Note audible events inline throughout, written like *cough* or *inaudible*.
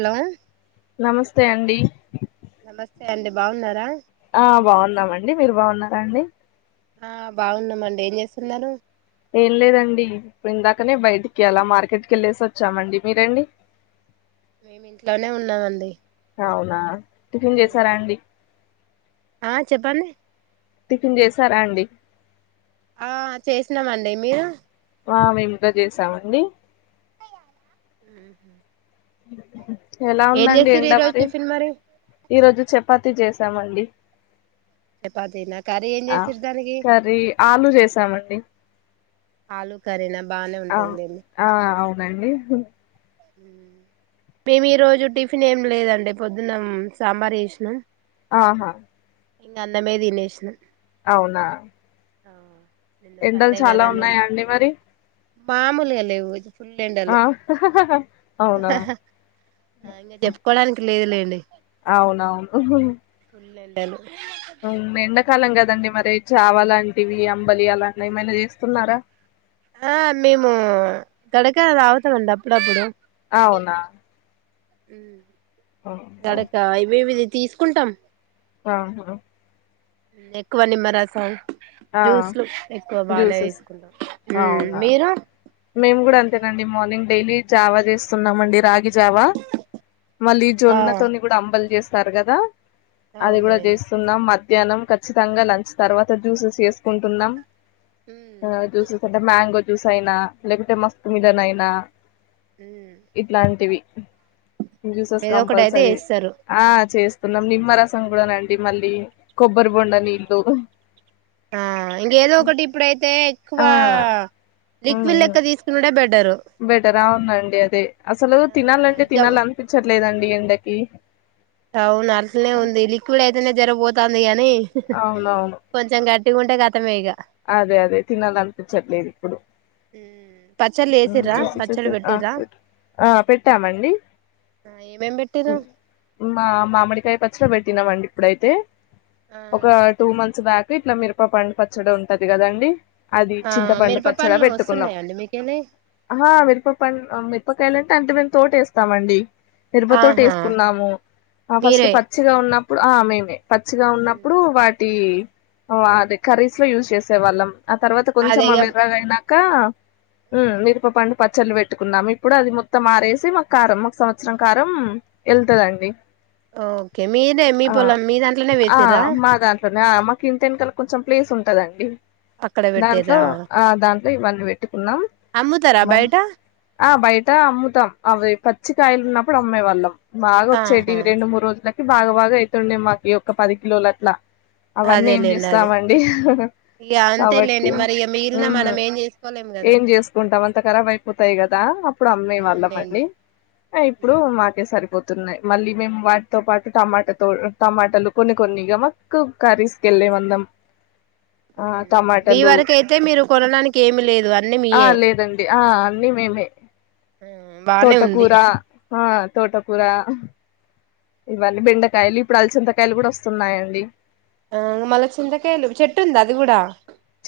hello నమస్తే అండి నమస్తే అండి బాగున్నారా ఆ బాన్నామండి మీరు బాగున్నారఅండి ఆ బాగున్నామండి ఏం చేస్తున్నారు ఏం లేదండి ఇందాకనే బయటికి అలా మార్కెట్కి ఎళ్ళేసి వచ్చామండి మీరండి మేమింట్లోనే ఉన్నామండి అవునా టిఫిన్ చేసారా అండి ఆ చెప్పండి టిఫిన్ చేసారా అండి ఆ చేసినామండి మీరు వా మేముకా చేసామండి ఊమ్ ఎలా ఉందండి ఎండ ఈ రోజు మరి టిఫిన్ ఈరోజు చపాతి చేసామండి చపాతీనా కర్రీ ఏం ఆ చేసిరు దానికి కర్రీ ఆలూ చేసామండి ఆలూ కర్రీనా బానే ఆ ఉంటద్ లెండి ఆ అవునండి మేము ఈ రోజు టిఫిన్ ఏం లేదండి పొద్దునమ్మ్ సాంబార్ చేసినాం ఆహా ఇంక అన్నమే తినేసినం అవునా ఆవున్ ఎండల్ చాలా ఉన్నాయా అండి మరి మామూల్ గా లేవు ఆ ఫుల్లెండలు అవునా ఆ ఇంకా చెప్కోడానికి లేదులేండి అవునవును ఫుల్ల్ ఎండలు ఎండాకాలం కదండి మరి జావ లాంటివి అంబలి అలాంటి ఏమైనా చేస్తున్నార ఆ మేము కడక తాగుతామండి అప్పుడప్పుడు అవునా హ్మ్ ఆహా గడక ఇవేమిది తీసుకుంటాం ఆహా ఎక్కువ నిమ్మరసం ఆ జ్యూస్లు ఎక్కువ బానే జ్యూసెస్ తీస్ కుంటాం హూ అవునా మీరు మేము కూడా అంతేనండి మార్నింగ్ డైలీ జావా చేస్తున్నామండి రాగి జావా మళ్ళీ ఆ జొన్న తోని కూడా అంబల్ చేస్తారు కదా అది కూడా అవునండి చేసి స్తున్నం మధ్యాహ్నం ఖచ్చితంగా లంచ్ తర్వాత జ్యూసెస్ చేసుకుంటున్నాం ఆ జ్యూసెస్ అంటే మ్యాంగో జ్యూస్ అయినా లేకుంటే మస్తమిదన్ అయినా ఊ ఇట్లాంటివి జ్యూసెస్ ఏదో ఒకటి అయితే కంపల్సరీ వేస్తారు ఆ చేస్తున్నాం నిమ్మరసం కూడానండి మళ్ళీ కొబ్బరి బొండ నీళ్ళలు ఆ ఇంకేదో ఒకటి ఇప్పుడైతే ఎక్కువ ఆ రిక్విల్ లెక్క తీసుకున్నడే బెడరు బెటరా ఉన్నాండి అదే అసలు ఆ తినాలంటే ఇక తినాలి అనిపించట్లేదండి ఎండకి అవును అసనే ఉంది లిక్విడ్ అయితేనే జరిగిపోతుంది కాగానీ అవునవును కొంచెం గట్టిగా ఉంటే గతమే ఇక అదే అదే తినాల అనిపించట్లేదు ఇప్పుడు పచ్చళ్ళు వేసిర్రా చూసి పచ్చళ్ళు చూ ఆ పెట్టిర్రా ఆ పెట్టామండి ఏమేం పెట్టిర్రు ఉమ్, మా మామిడికాయ పచ్చలో పెట్టినామండి ఇప్పుడైతే ఒక టూ మంత్స్ బ్యాక్ ఇట్లా మిరప పండిపచ్చడం ఉంటుది కదాండి అది ఆ చింతపండు పచ్చడా మిరపపళ్ళు పెట్టుకుందం వస్తున్నాయా అండి మీకెళ్ళి ఆ మిరప పం మిరపకాయలు అంటే అంతే మేము తోటేస్తామండి ఎరుపతోటి ఆహా వేసుకున్నాము ఆ ఫస్ట్ మీరే పచ్చిగా ఉన్నప్పుడు ఆ మేమే పచ్చిగా ఉన్నప్పుడు వాటి అదిే కర్రీస్ లో యూజ్ చేసేవాళ్ళం ఆ తర్వాత కొంచెం అదే ఆ ఇగ విర్రగా అయినాక మీరు పండు పచ్చళ్ళు పెట్టుకున్నాం ఇప్పుడు అది మొత్తం ఆారేసి మాకు కారం మాకు సంవత్సరం కారం వెళ్తుదండి ఓకే మీనే మీ పోల మీ దాంట్లోనే వేసిరా అ అమ్మకి ఇంటి వెంకాల కొంచెం ప్లేస్ ఉంటదండి అక్కడ దాంట్లో పెట్టిర్రా ఆ దాంట్లో ఇవన్నీ పెట్టుకున్నాం అమ్ముతారా బయట ఆ బయట అమ్ముతాం అవి పచ్చికయలు ఉన్నప్పుడు అమ్మేవాళ్ళం బాగా ఆహా వచ్చేటివి రెండు మూడు రోజులకి బాగా బాగా అయితుండేవి మాకి ఒక పది కిలోలు అట్లా అవన్నీ ఏం అదేలేండి అదే చేస్తామండి ఇగ కాబట్టి అంతేలేండి మరి ఇగ మిగిలిన మనం ఏం చేసుకోలేం కదా ఏం చేసుకుంటాం అంత కరా అై పోతాయి కదా అప్పుడు అమ్మాయి అవునులేండి వాళ్ళమండి ఇప్పుడు మాకే సరిపోతు న్నాయి మళ్ళీ మేము వాటితో పాటు టమాటాతో టమాటలు కొన్ని కొన్నిగా మాకు కర్రీస్ క వెళ్ళేమందం మీ వరక అయితే మీరు కొనడానికి ఏమి లేదు అన్నీ ఆ మీయే లేదండి ఆ అన్నీ మేమే బానే ఉంది తోటకూర ఆ తోటకుర ఉ ఇవన్నీ బెండకాయలు ఇప్పుడు అలచంతకాయలు కూడా వస్తున్నాయండి ఆ మలచింతకాయలు చెట్టు ఉందా అది కూడా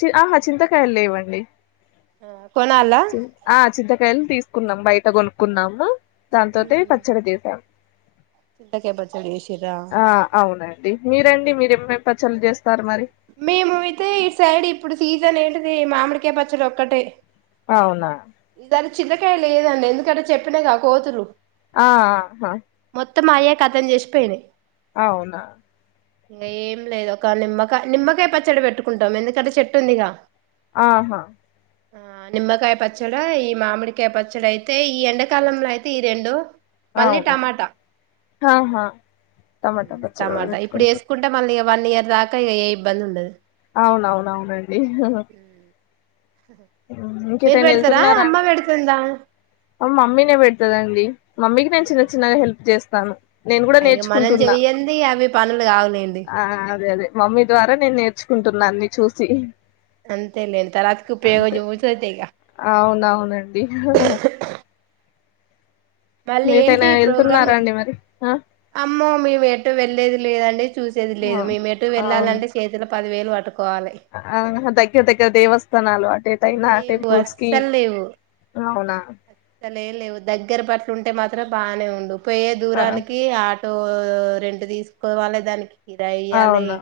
చి ఆహా చింతకాయలు లేవండి కోన అల్లా ఆ చింతకాయలు తీసుకున్నాం బయట కొనుక్కున్నాము దాంతోట పచ్చడి తీసాం చింతక పచ్చడి ఏషిరా ఆ అవునండి మీరండి మీరేమేం పచ్చళ్ళ చేస్తారు మరి మేము అయితే ఈ సైడ్ ఇప్పుడు సీజన్ ఏంటిది మామిడికాయ పచ్చడి ఒక్కటే అవునా ఈసారి చిల్లకాయ లేదండి ఎందుకంటే చెప్పినాగా కోతులు ఆహా మొత్తం మాయే కథం చేసిపోయిను అవునా *inaudible* ఇంగ ఏం లేదు ఒక నిమ్మకాయ్ నిమ్మకాయ పచ్చడి పెట్టుకుంటాం ఎందుకంటే చెట్టు ఉందిగా ఆహా ఆ నిమ్మకాయ ప పచ్చడ ఈ మామిడికాయ పచ్చడయితే ఈ ఎండాకాలంలో అయితే ఈ రెండు మళ్ళీ అవునా టమాటా ఆహా టమాటా పచ్చడి కూడా టమాటా ఇప్పుడు పెట్టుకుంటారు ఎసుకుంట టే మళ్ళీ ఇగ వన్ ఇయర్ దాకా ఇగ ఏ ఇబ్బంది ఉండదు అవునవును అవునండి మీరు ఇంకేటైనా పెడతారా వెళ్తున్నారా అమ్మ అండి పెడతుందా మమ్మీనే పెడతదండి మమ్మీకి నేను చిన్న చిన్నగా హెల్ప్ చేస్తాను నేను కూడా ఇగ మనం నేర్చుకుంటున్నా చెయ్యంది అవి పనులు కావులేండి ఆ అదే అదే మమ్మీ ద్వారా నేను నేర్చుకుంటున్నా అన్ని చూసి అంతలే ఇంత రాత్కు పెవ అంతే జోస్రతే ఇగ అవునవునండి మళ్ళీ ఏంటి మీటైనా ఈ ప్రోగ్రామ్ వెళ్తున్నారా అండి మరి ఆ అమ్మో మేము ఎటు వెళ్లేేది లేదండి చూసేది లేదు మేము ఎటు ఆ వెళ్ళాలంటే చేతిలో పది వేలు పట్టుకోవాలి ఆ దగ్గర దగ్గర దేవస్థానాలు అటే తయినా లేవు టెంపుల్స్కి అస్సలు అవునా అట్ట లే లేవు దగ్గర బట్లు ఉంటే మాత్రం బానే ఉండు పోయే ఆ దూరానికి ఆ టూ రెంట్ తీసుకోవాలి దానికి కిరాఇయ్యాలె అవునా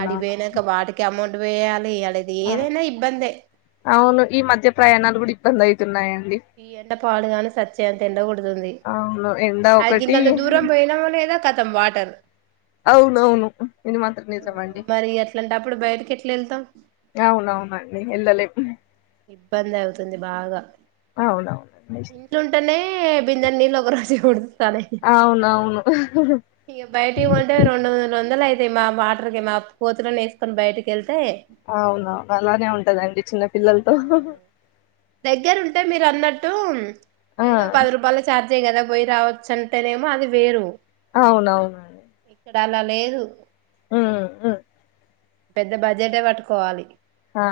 ఆడికి పోయినాక వాటికి అమౌంట్ వేయాలి ఆడది ఆ ఏదైనా ఇబ్బందే అవును ఈ మధ్య ప్రయాణాలు కూడా ఇబ్బంది అవుతున్నాయండి ఈ ఎండ పాడుగాను చచ్చేంత ఎండ కొడుతుంది అవును ఎండ అది ఒకటి గింతంత దూరం పోయినామో లేదో కతం వాటర్ అవునఅవును ఇది మాత్రం నిజమండి అట్లటప్పుడు బయటికి ఎట్లా ఎళ్తాం అవునవునండి ఎల్లలేం ఇబ్బంది అవుతుంది బాగా అవునవునండి ఇట్లుంటేనే బిందె నీళ్లు ఒకరు రా చేయకూడదు అవునవును ఇగ బయటికి కొంటే రెండు మూడొందలయితయ్ మా వాటర్కి మా కోతులను ఎస్కొని బయటకి ఎళ్తే అవున అలానే ఉంటదండి చిన్న పిల్లలతో దగ్గర ఉంటే మీరు అన్నట్టు ఆ ఏదో పది రూపాయలు ఛార్జే కదా పోయి రావచ్చ అంటేనేమో అది వేరు అవునవును ఇక్కడ అలా లేదు ఆ ఆ పెద్ద బడ్జెటే పట్టుకోవాలి ఆ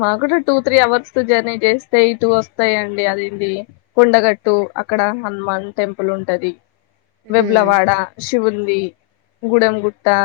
మాగూడ టూ త్రీ అవర్స్ జర్నీ చేస్తే ఇటు వస్తాయిండి అదింది కొండగట్టు అక్కడ హనుమాన్ టెంపుల్ ఉంటది ఉమ్ వెబ్లవాడ శివుంది గూడెం గుట్ట